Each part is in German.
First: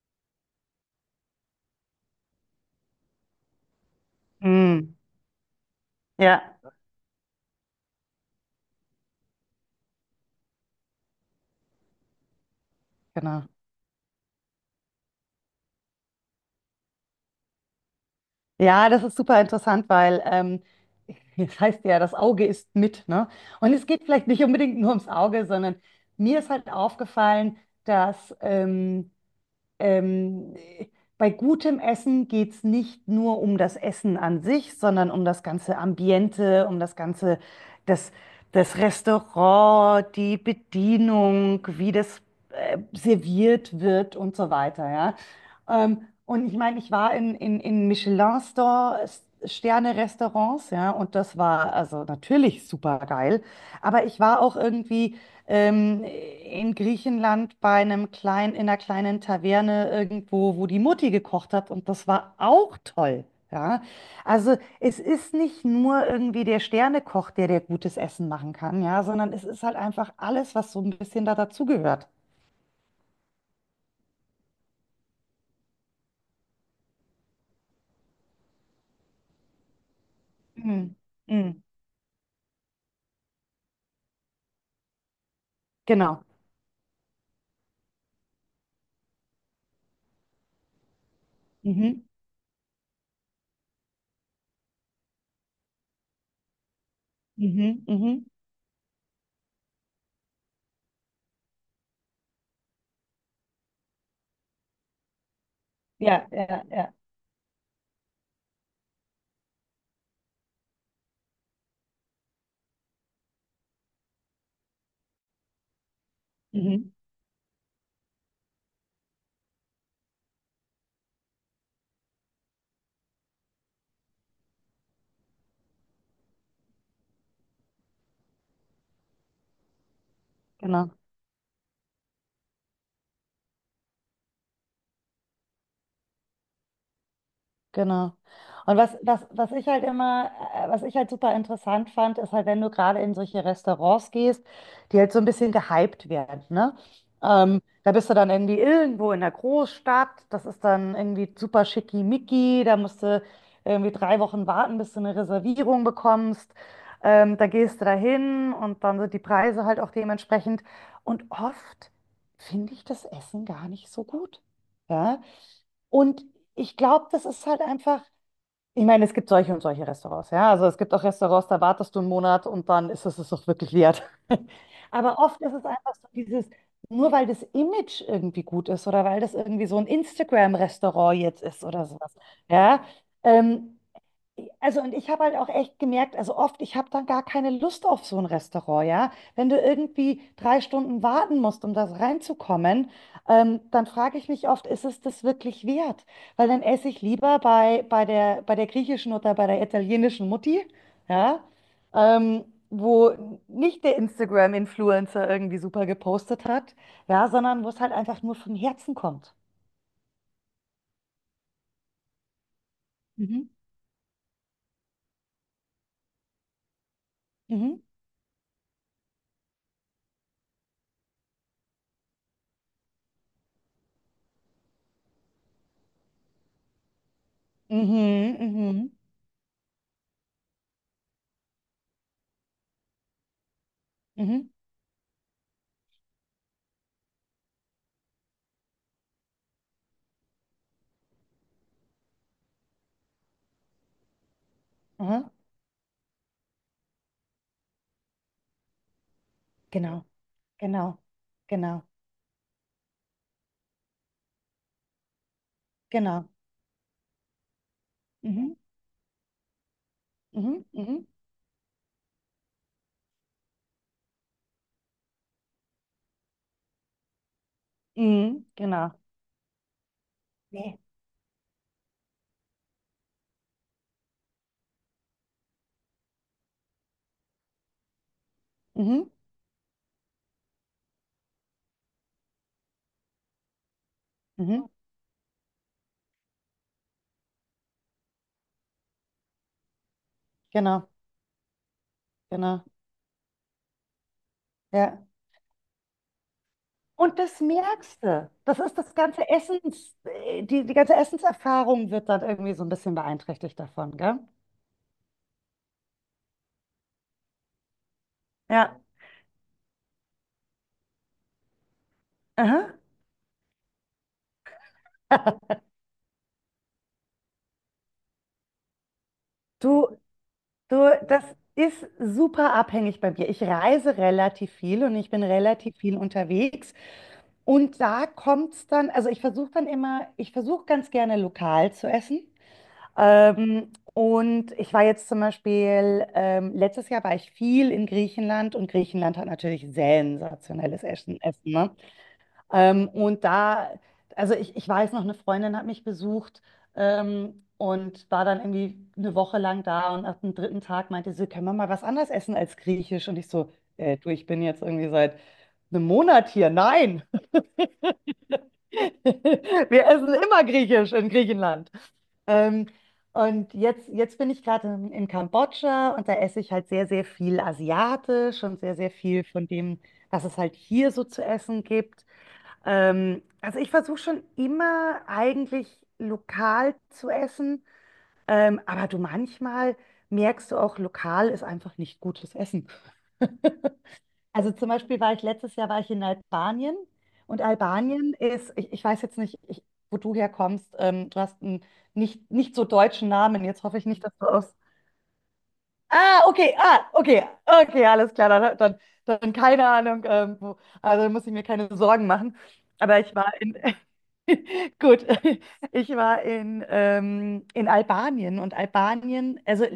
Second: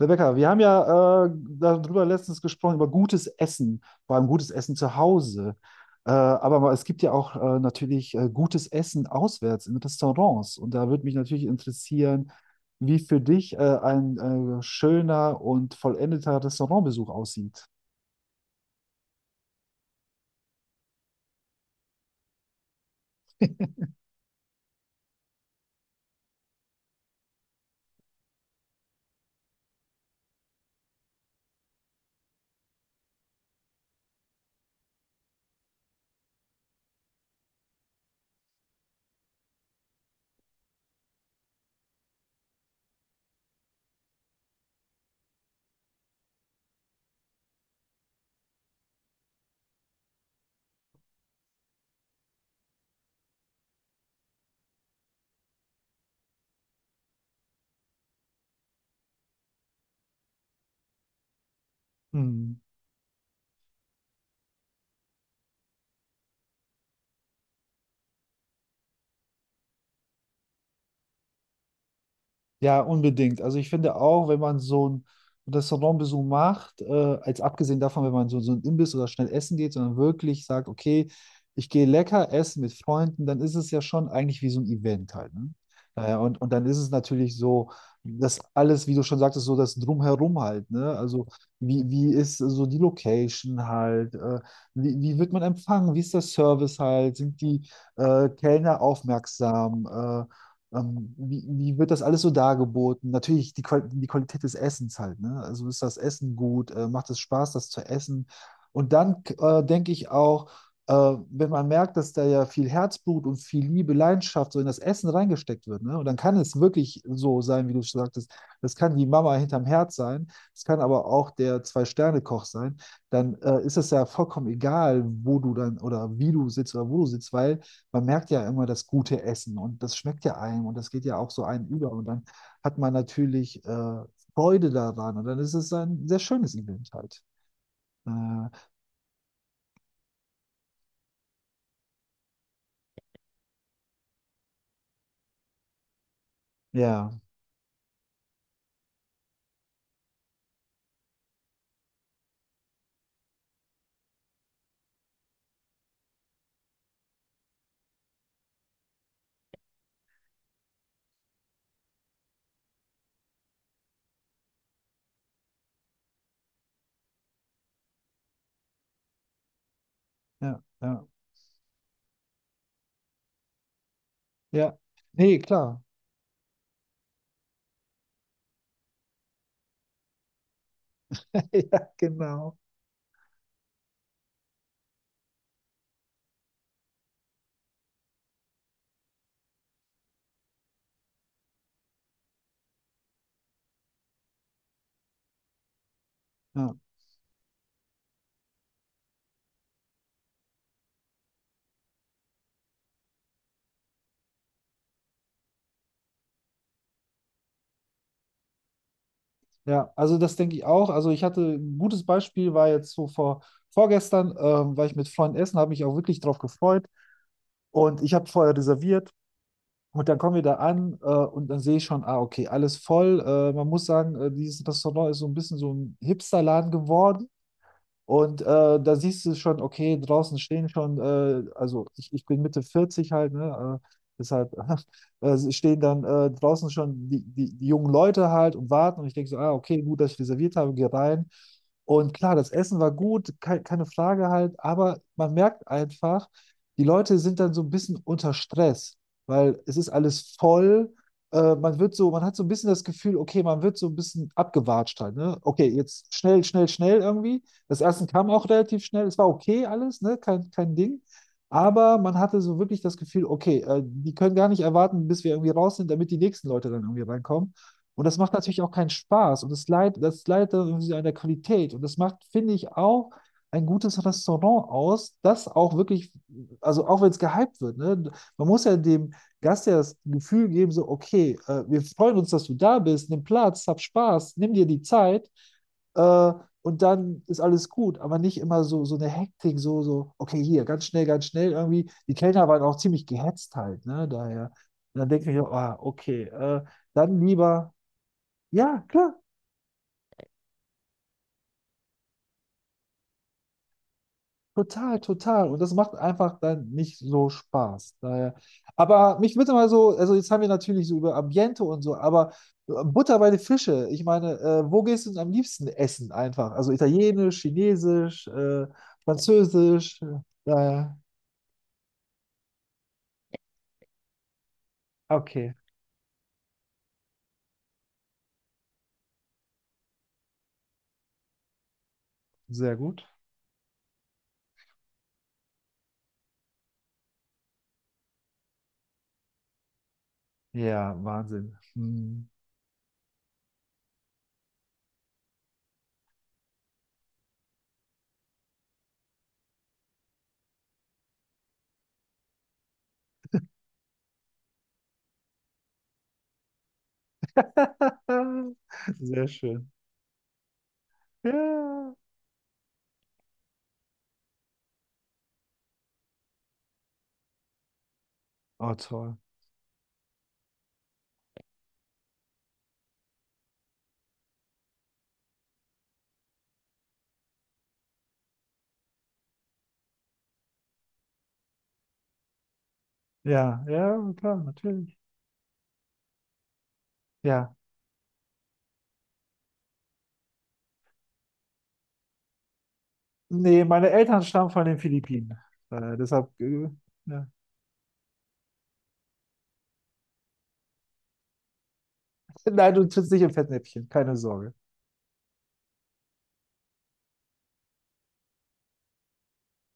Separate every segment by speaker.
Speaker 1: Rebecca, wir haben ja darüber letztens gesprochen, über gutes Essen, vor allem gutes Essen
Speaker 2: Mm,
Speaker 1: zu Hause.
Speaker 2: ja,
Speaker 1: Aber es gibt ja auch natürlich gutes Essen auswärts in Restaurants. Und da würde mich natürlich interessieren, wie für
Speaker 2: genau.
Speaker 1: dich ein schöner und vollendeter Restaurantbesuch aussieht.
Speaker 2: Ja, das ist super interessant, weil das heißt ja, das Auge ist mit, ne? Und es geht vielleicht nicht unbedingt nur ums Auge, sondern mir ist halt aufgefallen, dass Ähm, bei gutem Essen geht es nicht nur um das Essen an sich, sondern um das ganze Ambiente, um das ganze, das, das Restaurant, die Bedienung, wie das serviert wird und so weiter, ja. Und ich meine, ich war in Michelin Sterne-Restaurants, ja, und das war also natürlich super geil. Aber ich war auch irgendwie in Griechenland bei einem kleinen, in einer kleinen Taverne irgendwo, wo die Mutti gekocht hat und das war auch toll. Ja, also es ist nicht nur irgendwie der Sternekoch, der gutes Essen machen kann, ja, sondern es ist halt einfach alles, was so ein bisschen da dazugehört.
Speaker 1: Ja, unbedingt. Also ich finde auch, wenn man so einen Restaurantbesuch macht, als abgesehen davon, wenn man so ein Imbiss oder schnell essen geht, sondern wirklich sagt,
Speaker 2: Mhm.
Speaker 1: okay,
Speaker 2: Mhm.
Speaker 1: ich gehe lecker essen mit Freunden, dann ist es ja schon eigentlich wie so ein Event halt, ne? Naja,
Speaker 2: Genau.
Speaker 1: und dann ist es natürlich so, dass alles, wie du schon sagtest, so das Drumherum halt, ne? Also wie,
Speaker 2: Mhm.
Speaker 1: wie ist so die Location halt, wie wird man empfangen, wie ist der Service halt, sind die
Speaker 2: Mhm. Mhm.
Speaker 1: Kellner aufmerksam? Wie wird das alles so dargeboten? Natürlich die Qualität des Essens halt, ne? Also ist das
Speaker 2: Ja,
Speaker 1: Essen
Speaker 2: ja,
Speaker 1: gut?
Speaker 2: ja.
Speaker 1: Macht es Spaß, das zu essen? Und dann denke ich auch, wenn man merkt, dass da ja viel Herzblut und viel Liebe, Leidenschaft so in das Essen reingesteckt wird, ne? Und dann kann es
Speaker 2: Mhm.
Speaker 1: wirklich so sein, wie du schon sagtest, das kann die Mama hinterm Herd sein, es kann aber auch der Zwei-Sterne-Koch sein, dann ist es ja vollkommen egal, wo du dann oder wie du sitzt oder wo du sitzt, weil man merkt ja immer das gute Essen und das schmeckt ja einem und das
Speaker 2: Genau.
Speaker 1: geht ja auch so einem über und dann hat man natürlich Freude daran und dann ist es ein sehr schönes Event halt. Äh,
Speaker 2: Genau. Und was ich halt super interessant fand, ist halt, wenn du gerade in solche Restaurants gehst, die halt so ein bisschen gehypt werden, ne?
Speaker 1: ja,
Speaker 2: Da bist du dann irgendwie irgendwo in der Großstadt, das ist dann irgendwie super schickimicki, da musst du irgendwie 3 Wochen warten, bis du eine Reservierung bekommst. Da gehst du dahin und dann sind die Preise halt auch dementsprechend. Und oft finde ich das Essen gar nicht so gut. Ja? Und ich glaube, das ist halt einfach, ich meine, es gibt solche und solche Restaurants, ja.
Speaker 1: ja,
Speaker 2: Also es gibt auch
Speaker 1: ja,
Speaker 2: Restaurants, da wartest du einen Monat und dann ist es auch wirklich wert.
Speaker 1: ja.
Speaker 2: Aber oft
Speaker 1: Nee,
Speaker 2: ist es
Speaker 1: klar.
Speaker 2: einfach so dieses, nur weil das Image irgendwie gut ist oder weil das irgendwie so ein Instagram-Restaurant jetzt ist
Speaker 1: Ja,
Speaker 2: oder sowas,
Speaker 1: genau.
Speaker 2: ja. Ähm, also und ich habe halt auch echt gemerkt, also oft, ich habe dann gar keine Lust auf so ein Restaurant, ja. Wenn du irgendwie 3 Stunden warten musst, um das reinzukommen, dann frage ich mich oft, ist es das wirklich wert? Weil dann
Speaker 1: Ja,
Speaker 2: esse ich lieber bei der griechischen oder bei der italienischen Mutti, ja, ähm, wo nicht der Instagram-Influencer irgendwie super gepostet hat, ja, sondern wo es halt einfach nur vom Herzen kommt.
Speaker 1: ja, also das denke ich auch. Also ich hatte ein gutes Beispiel, war jetzt so vor
Speaker 2: Mhm.
Speaker 1: vorgestern, war ich mit Freunden essen, habe mich auch wirklich drauf gefreut
Speaker 2: Mhm.
Speaker 1: und ich habe vorher reserviert. Und dann kommen wir da an, und dann sehe ich schon, ah, okay, alles voll. Man muss sagen, dieses Restaurant ist so ein bisschen so ein Hipsterladen geworden.
Speaker 2: Mhm,
Speaker 1: Und
Speaker 2: mhm,
Speaker 1: da siehst du schon, okay, draußen stehen schon, also ich bin Mitte 40 halt, ne?
Speaker 2: mhm, Mhm.
Speaker 1: Deshalb stehen dann draußen schon die jungen Leute halt und warten. Und ich denke so, ah, okay, gut, dass ich reserviert habe, geh rein. Und klar, das Essen war gut, ke keine Frage halt, aber
Speaker 2: Aha,
Speaker 1: man merkt einfach, die Leute sind dann so ein bisschen unter Stress, weil es ist
Speaker 2: genau.
Speaker 1: alles voll.
Speaker 2: Genau,
Speaker 1: Man
Speaker 2: genau,
Speaker 1: wird so, man hat so ein bisschen das Gefühl, okay, man wird so ein bisschen abgewatscht halt, ne? Okay, jetzt
Speaker 2: genau.
Speaker 1: schnell, schnell, schnell irgendwie. Das Essen kam auch
Speaker 2: Mhm,
Speaker 1: relativ schnell. Es war okay alles, ne?
Speaker 2: mhm,
Speaker 1: Kein Ding.
Speaker 2: mhm,
Speaker 1: Aber man hatte so wirklich das Gefühl, okay, die können gar nicht erwarten, bis wir irgendwie raus sind, damit die nächsten Leute dann irgendwie reinkommen. Und das macht
Speaker 2: mhm,
Speaker 1: natürlich auch keinen
Speaker 2: genau.
Speaker 1: Spaß. Und das leidet dann
Speaker 2: Nee.
Speaker 1: irgendwie an der Qualität. Und das macht, finde ich, auch ein gutes Restaurant aus, das auch wirklich, also auch wenn es gehypt wird, ne? Man muss ja
Speaker 2: Mhm,
Speaker 1: dem Gast ja das Gefühl geben, so, okay, wir freuen uns, dass du da bist, nimm Platz, hab Spaß, nimm dir
Speaker 2: mhm,
Speaker 1: die Zeit. Äh, und dann ist alles gut, aber nicht immer so, so eine Hektik, so, so, okay, hier,
Speaker 2: genau,
Speaker 1: ganz schnell irgendwie. Die Kellner waren
Speaker 2: genau.
Speaker 1: auch ziemlich gehetzt halt, ne, daher. Und
Speaker 2: Ja.
Speaker 1: dann denke ich auch, ah, okay,
Speaker 2: Und
Speaker 1: dann
Speaker 2: das
Speaker 1: lieber,
Speaker 2: merkst du. Das ist
Speaker 1: ja,
Speaker 2: das
Speaker 1: klar,
Speaker 2: ganze Essens, Die ganze Essenserfahrung wird dann irgendwie so ein bisschen beeinträchtigt davon, gell?
Speaker 1: total, total. Und das macht einfach dann nicht so Spaß, daher.
Speaker 2: Ja.
Speaker 1: Aber mich würde mal so, also jetzt haben wir natürlich so über Ambiente und so, aber
Speaker 2: Aha.
Speaker 1: Butter bei den Fische, ich meine, wo gehst du denn am liebsten essen einfach? Also italienisch, chinesisch,
Speaker 2: Du,
Speaker 1: französisch,
Speaker 2: du,
Speaker 1: daher,
Speaker 2: Das ist super abhängig bei mir. Ich reise relativ viel und ich bin
Speaker 1: okay.
Speaker 2: relativ viel unterwegs. Und da kommt es dann, also ich versuche ganz gerne lokal zu essen.
Speaker 1: Sehr gut.
Speaker 2: Und ich war jetzt zum Beispiel, letztes Jahr war ich viel in Griechenland und Griechenland hat natürlich sensationelles
Speaker 1: Ja,
Speaker 2: Essen. Essen,
Speaker 1: Wahnsinn.
Speaker 2: ne?
Speaker 1: Hm.
Speaker 2: Und da, also ich weiß noch, eine Freundin hat mich besucht und war dann irgendwie eine Woche lang da und nach dem dritten Tag meinte sie, können wir mal was anderes essen als Griechisch? Und ich so, du, ich bin jetzt irgendwie seit einem Monat hier. Nein,
Speaker 1: Sehr schön.
Speaker 2: Wir essen immer Griechisch in Griechenland.
Speaker 1: Ja.
Speaker 2: Ähm, und jetzt bin ich gerade in Kambodscha und da esse ich halt sehr, sehr viel asiatisch und
Speaker 1: Oh,
Speaker 2: sehr, sehr
Speaker 1: toll.
Speaker 2: viel von dem, was es halt hier so zu essen gibt. Also ich versuche schon immer eigentlich lokal zu essen, aber du manchmal merkst du auch, lokal ist einfach nicht gutes Essen.
Speaker 1: Ja, ja, klar,
Speaker 2: Also zum
Speaker 1: natürlich.
Speaker 2: Beispiel war ich letztes Jahr war ich in Albanien und
Speaker 1: Ja.
Speaker 2: Albanien ist, ich weiß jetzt nicht, wo du herkommst, du hast einen nicht so deutschen Namen. Jetzt
Speaker 1: Nee,
Speaker 2: hoffe ich
Speaker 1: meine
Speaker 2: nicht, dass
Speaker 1: Eltern
Speaker 2: du
Speaker 1: stammen
Speaker 2: aus,
Speaker 1: von den Philippinen. Äh,
Speaker 2: ah,
Speaker 1: deshalb,
Speaker 2: okay,
Speaker 1: äh,
Speaker 2: ah, okay,
Speaker 1: ja.
Speaker 2: okay, alles klar, dann keine Ahnung, wo, also dann muss ich mir keine Sorgen machen.
Speaker 1: Nein, du
Speaker 2: Aber
Speaker 1: trittst
Speaker 2: ich
Speaker 1: nicht im
Speaker 2: war in,
Speaker 1: Fettnäpfchen, keine Sorge.
Speaker 2: gut, ich war in Albanien und Albanien, also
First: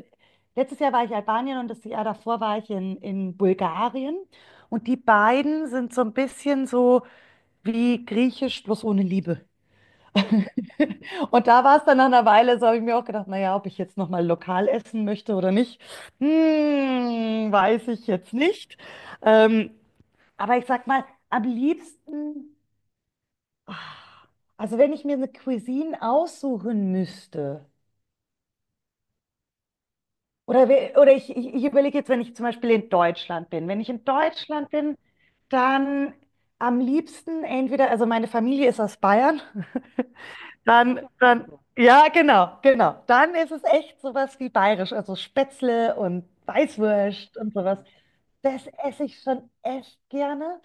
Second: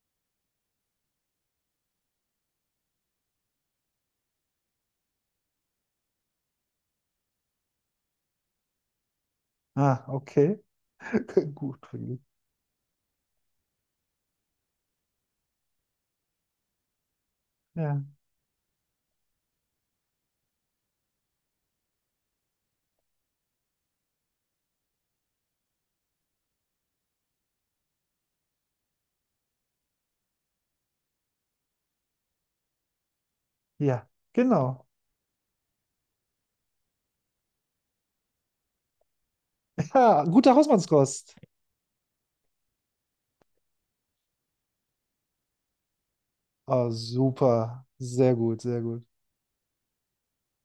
Speaker 2: letztes Jahr war ich in Albanien und das Jahr davor war ich in Bulgarien und die beiden sind so ein bisschen so wie Griechisch bloß ohne Liebe.
Speaker 1: Ah, okay.
Speaker 2: Und da war
Speaker 1: Gut,
Speaker 2: es dann nach
Speaker 1: Friedrich.
Speaker 2: einer Weile, so habe ich mir auch gedacht, naja, ob ich jetzt nochmal lokal essen möchte oder nicht, weiß
Speaker 1: Ja,
Speaker 2: ich jetzt nicht. Ähm, aber ich sag mal, am liebsten, ah, also wenn ich mir eine Cuisine aussuchen müsste, oder, oder ich überlege jetzt, wenn ich zum Beispiel in Deutschland bin, wenn ich in
Speaker 1: ja,
Speaker 2: Deutschland
Speaker 1: genau.
Speaker 2: bin, dann am liebsten entweder, also meine Familie ist aus Bayern,
Speaker 1: Ja, gute
Speaker 2: Dann,
Speaker 1: Hausmannskost.
Speaker 2: dann, ja, genau, genau. Dann ist es echt sowas wie bayerisch, also Spätzle und
Speaker 1: Oh,
Speaker 2: Weißwurst und sowas.
Speaker 1: super. Sehr gut,
Speaker 2: Das
Speaker 1: sehr gut.
Speaker 2: esse ich schon echt gerne.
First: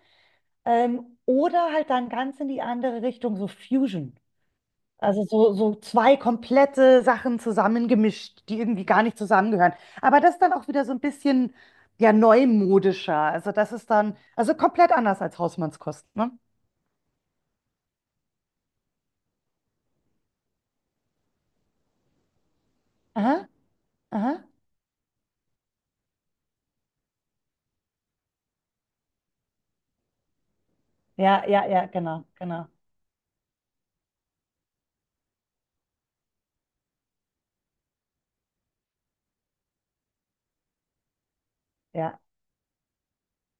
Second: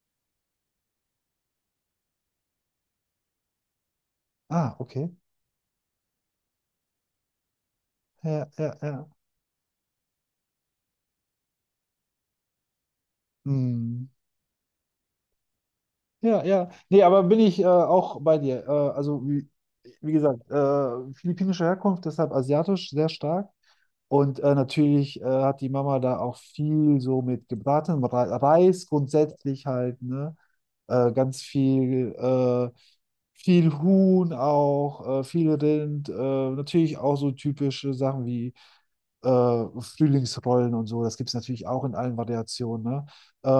Speaker 2: Oder halt dann ganz in die andere Richtung, so Fusion.
Speaker 1: Ah, okay.
Speaker 2: Also so zwei komplette Sachen zusammengemischt,
Speaker 1: Ja,
Speaker 2: die
Speaker 1: ja,
Speaker 2: irgendwie gar
Speaker 1: ja.
Speaker 2: nicht zusammengehören. Aber das ist dann auch wieder so ein bisschen, ja, neumodischer. Also das ist
Speaker 1: Hm.
Speaker 2: dann, also komplett anders als Hausmannskost, ne?
Speaker 1: Ja, ja. Nee, aber bin ich auch bei dir. Also, wie gesagt, philippinische Herkunft, deshalb asiatisch sehr
Speaker 2: Aha,
Speaker 1: stark. Und
Speaker 2: aha.
Speaker 1: natürlich hat die Mama da auch viel so mit gebratenem Reis grundsätzlich halt, ne? Ganz
Speaker 2: Ja, ja, ja,
Speaker 1: viel,
Speaker 2: genau, genau.
Speaker 1: viel Huhn auch, viel Rind, natürlich auch so typische Sachen wie Frühlingsrollen und so. Das gibt es natürlich auch in allen
Speaker 2: Ja.
Speaker 1: Variationen. Ne?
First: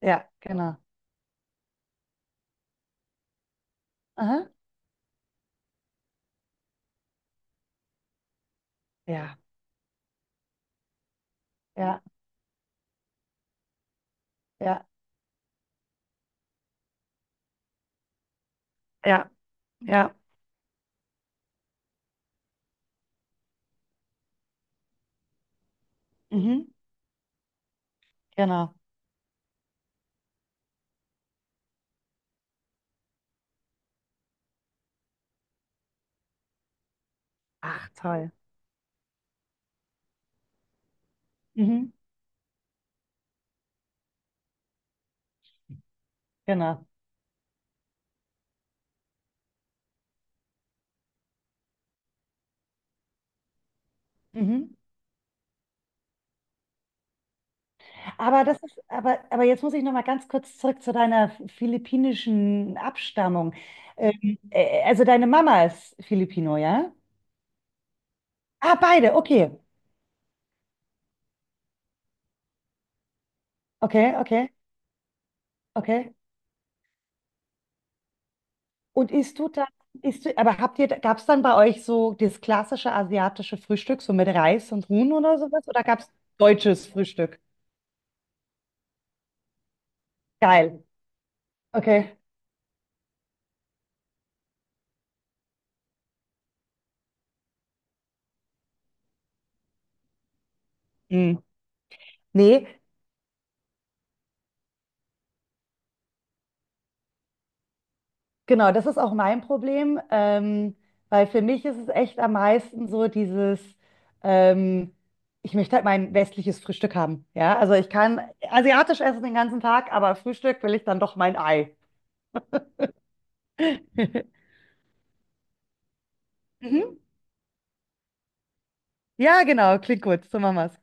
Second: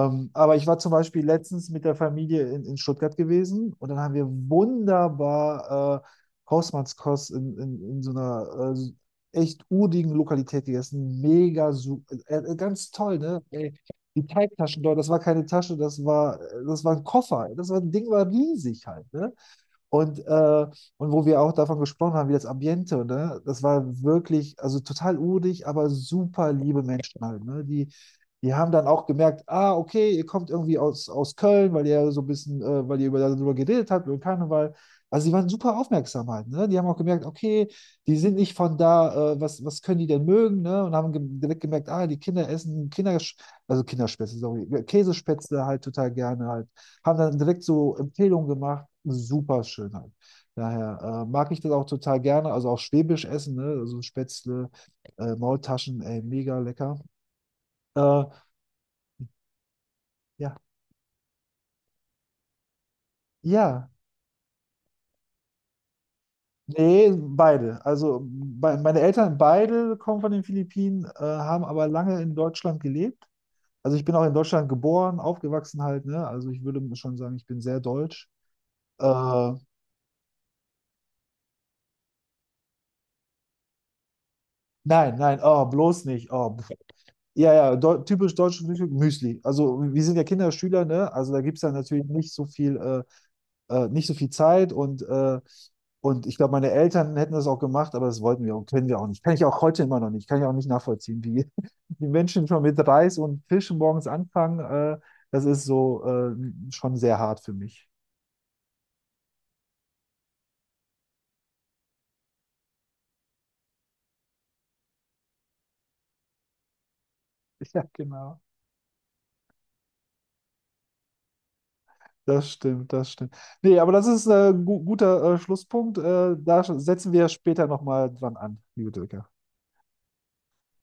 Speaker 2: Ja,
Speaker 1: Aber ich
Speaker 2: genau.
Speaker 1: war zum Beispiel letztens mit der Familie in Stuttgart gewesen und dann haben wir
Speaker 2: Aha.
Speaker 1: wunderbar Hausmannskost in so einer
Speaker 2: Ja,
Speaker 1: echt urigen Lokalität gegessen. Mega
Speaker 2: ja,
Speaker 1: super, ganz toll, ne? Ey, die Teigtaschen
Speaker 2: ja,
Speaker 1: dort, das war keine Tasche, das war ein Koffer. Das war, Ding war riesig halt,
Speaker 2: ja,
Speaker 1: ne?
Speaker 2: ja.
Speaker 1: Und, äh, und wo wir auch davon gesprochen haben, wie das Ambiente, ne? Das war wirklich, also total urig, aber super
Speaker 2: Mhm.
Speaker 1: liebe Menschen halt, ne? Die haben
Speaker 2: Genau.
Speaker 1: dann auch gemerkt, ah, okay, ihr kommt irgendwie aus, aus Köln, weil ihr so ein bisschen, weil ihr über, darüber geredet habt, über Karneval. Also die waren super aufmerksam halt, ne? Die haben auch gemerkt, okay,
Speaker 2: Ach,
Speaker 1: die
Speaker 2: toll.
Speaker 1: sind nicht von da, was können die denn mögen, ne? Und haben ge direkt gemerkt,
Speaker 2: Mhm.
Speaker 1: ah, die Kinder essen Kinder, also Kinderspätzle, sorry, Käsespätzle halt total gerne halt,
Speaker 2: Genau.
Speaker 1: haben dann direkt so Empfehlungen gemacht. Super Schönheit. Daher mag ich das auch total gerne. Also auch Schwäbisch essen, ne? Also Spätzle,
Speaker 2: Mhm.
Speaker 1: Maultaschen, ey, mega lecker. Äh,
Speaker 2: Aber jetzt muss ich noch mal ganz
Speaker 1: ja,
Speaker 2: kurz zurück zu deiner philippinischen Abstammung.
Speaker 1: ja.
Speaker 2: Also deine Mama ist Filipino, ja?
Speaker 1: Nee, beide. Also bei,
Speaker 2: Ah,
Speaker 1: meine
Speaker 2: beide.
Speaker 1: Eltern
Speaker 2: Okay.
Speaker 1: beide kommen von den Philippinen, haben aber lange in Deutschland gelebt. Also ich
Speaker 2: Okay,
Speaker 1: bin auch in
Speaker 2: okay,
Speaker 1: Deutschland geboren, aufgewachsen halt,
Speaker 2: okay.
Speaker 1: ne? Also ich würde schon sagen, ich bin sehr deutsch.
Speaker 2: Und isst du
Speaker 1: Äh,
Speaker 2: dann, isst du, aber habt ihr, gab es dann bei euch so das klassische asiatische Frühstück, so mit Reis und Huhn
Speaker 1: nein,
Speaker 2: oder
Speaker 1: nein, oh,
Speaker 2: sowas? Oder gab
Speaker 1: bloß
Speaker 2: es
Speaker 1: nicht. Oh,
Speaker 2: deutsches Frühstück?
Speaker 1: ja, ja, deu typisch deutsche Frühstück, Müsli. Also wir sind ja
Speaker 2: Geil.
Speaker 1: Kinderschüler, ne? Also da gibt es dann natürlich
Speaker 2: Okay.
Speaker 1: nicht so viel, nicht so viel Zeit und ich glaube, meine Eltern hätten das auch gemacht, aber das wollten wir und können wir auch nicht. Kann ich auch heute immer noch nicht. Kann ich auch nicht nachvollziehen,
Speaker 2: Mhm.
Speaker 1: wie die Menschen schon mit
Speaker 2: Nee,
Speaker 1: Reis und Fisch morgens anfangen. Das ist so schon sehr hart für mich.
Speaker 2: genau, das ist auch mein Problem, weil für mich ist es echt am meisten so dieses, ähm, ich möchte halt mein westliches Frühstück haben. Ja, also
Speaker 1: Ja,
Speaker 2: ich kann
Speaker 1: genau.
Speaker 2: asiatisch essen den ganzen Tag, aber Frühstück will ich dann doch mein Ei.
Speaker 1: Das stimmt, das stimmt. Nee, aber das ist ein gu guter Schlusspunkt. Da
Speaker 2: Mhm.
Speaker 1: setzen wir später nochmal dran an, liebe Dirk.
Speaker 2: Ja, genau, klingt gut, so machen wir's.